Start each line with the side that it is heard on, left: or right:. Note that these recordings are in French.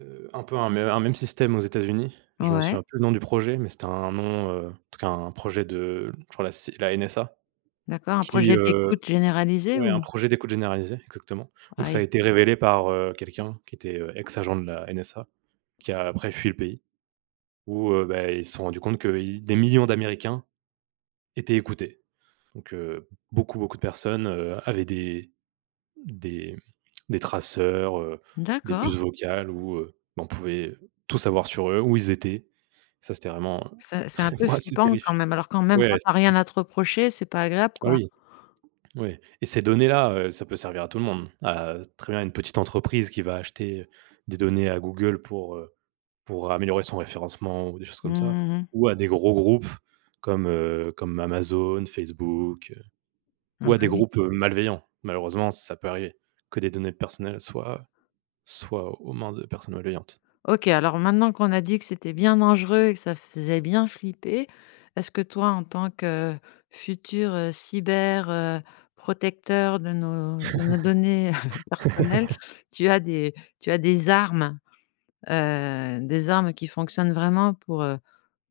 right: Heu, un peu un un me un même système aux États-Unis, je m'en
left: Ouais.
right: souviens plus le nom du projet, mais c'était un nom, heu, en tout cas un projet de je crois la C la NSA.
left: D'accord, un
right: Qui,
left: projet
right: heu
left: d'écoute généralisé
right: ouais, un
left: ou?
right: projet d'écoute généralisée, exactement. Où
left: Ah
right: ça a
left: oui.
right: été révélé par, heu, quelqu'un qui était, heu, ex-agent de la NSA, qui a après fui le pays. Où, heu, bah, ils se sont rendu compte que i des millions d'Américains étaient écoutés. Donc heu, beaucoup, beaucoup de personnes, heu, avaient des des des traceurs, heu, des puces
left: D'accord.
right: vocales, où heu, on pouvait tout savoir sur eux, où ils étaient. Ça c'était vraiment, heu,
left: C'est c'est un peu
right: ouais, c'est
left: flippant quand
right: terrifiant.
left: même. Alors, quand même quand
right: Ouais,
left: tu as rien
right: c'est
left: à te reprocher, c'est pas agréable,
right: Ah
left: quoi.
right: oui, ouais. Et ces données-là, heu, ça peut servir à tout le monde, à, très bien, une petite entreprise qui va acheter des données à Google pour pour, heu, améliorer son référencement ou des choses comme ça.
left: Mmh mh.
right: Ou à des gros groupes comme, heu, comme Amazon, Facebook, heu,
left: Ah,
right: ou à
left: bah
right: des
left: oui.
right: groupes malveillants. Malheureusement, ça peut arriver que des données personnelles soient soient aux mains de personnes malveillantes.
left: OK, alors maintenant, qu'on a dit que c'était bien dangereux et que ça faisait bien flipper, est-ce que, toi, en tant que futur, heu, cyber, heu, protecteur de nos de nos données personnelles, tu as des tu as des armes, heu, des armes qui fonctionnent vraiment pour, heu,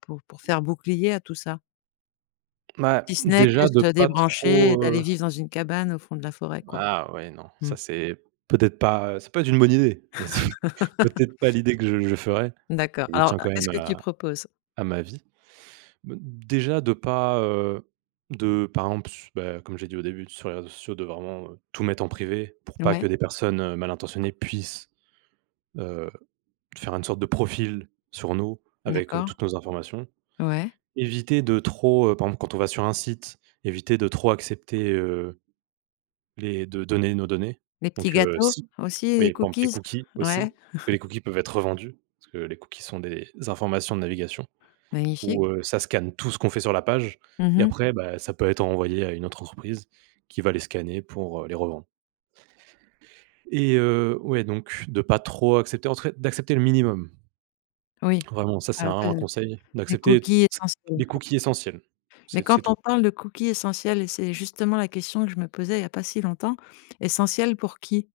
left: pour pour faire bouclier à tout ça?
right: Ouais,
left: Si ce n'est que
right: déjà de
left: de se
right: pas
left: débrancher et
right: trop,
left: d'aller
right: heu
left: vivre dans une cabane au fond de la forêt, quoi.
right: Ah ouais, non,
left: Mmh.
right: ça c'est peut-être pas ça peut être une bonne idée, mais c'est peut-être pas l'idée que je je ferai,
left: D'accord.
right: je
left: Alors,
right: tiens quand
left: qu'est-ce
right: même
left: que tu
right: à
left: proposes?
right: à ma vie. Mmh, déjà de pas, heu, de, par exemple, s bah, comme j'ai dit au début, sur les réseaux sociaux de vraiment, heu, tout mettre en privé pour pas que
left: Ouais.
right: des personnes malintentionnées puissent, heu, de faire une sorte de profil sur nous avec, heu,
left: D'accord.
right: toutes nos informations.
left: Ouais.
right: Éviter de trop, heu, par exemple quand on va sur un site, éviter de trop accepter, heu, les de donner nos données.
left: Les petits
right: Donc, heu,
left: gâteaux
right: si
left: aussi, les
right: oui par exemple les
left: cookies,
right: cookies aussi,
left: ouais.
right: parce que les cookies peuvent être revendus, parce que les cookies sont des informations de navigation
left: Magnifique.
right: où, heu, ça scanne tout ce qu'on fait sur la page
left: Mmh
right: et
left: mh.
right: après, bah, ça peut être envoyé à une autre entreprise qui va les scanner pour, heu, les revendre et heu, ouais, donc, de pas trop accepter en tout cas d'accepter le minimum
left: Oui.
right: vraiment, ça c'est
left: Ah
right: vraiment un
left: de
right: conseil
left: des
right: d'accepter,
left: cookies
right: tss,
left: essentiels,
right: les
left: quoi
right: cookies essentiels,
left: mais
right: c'est
left: quand
right: c'est tout.
left: on parle de cookies essentiels et c'est justement la question que je me posais, il y a pas si longtemps, essentiels pour qui?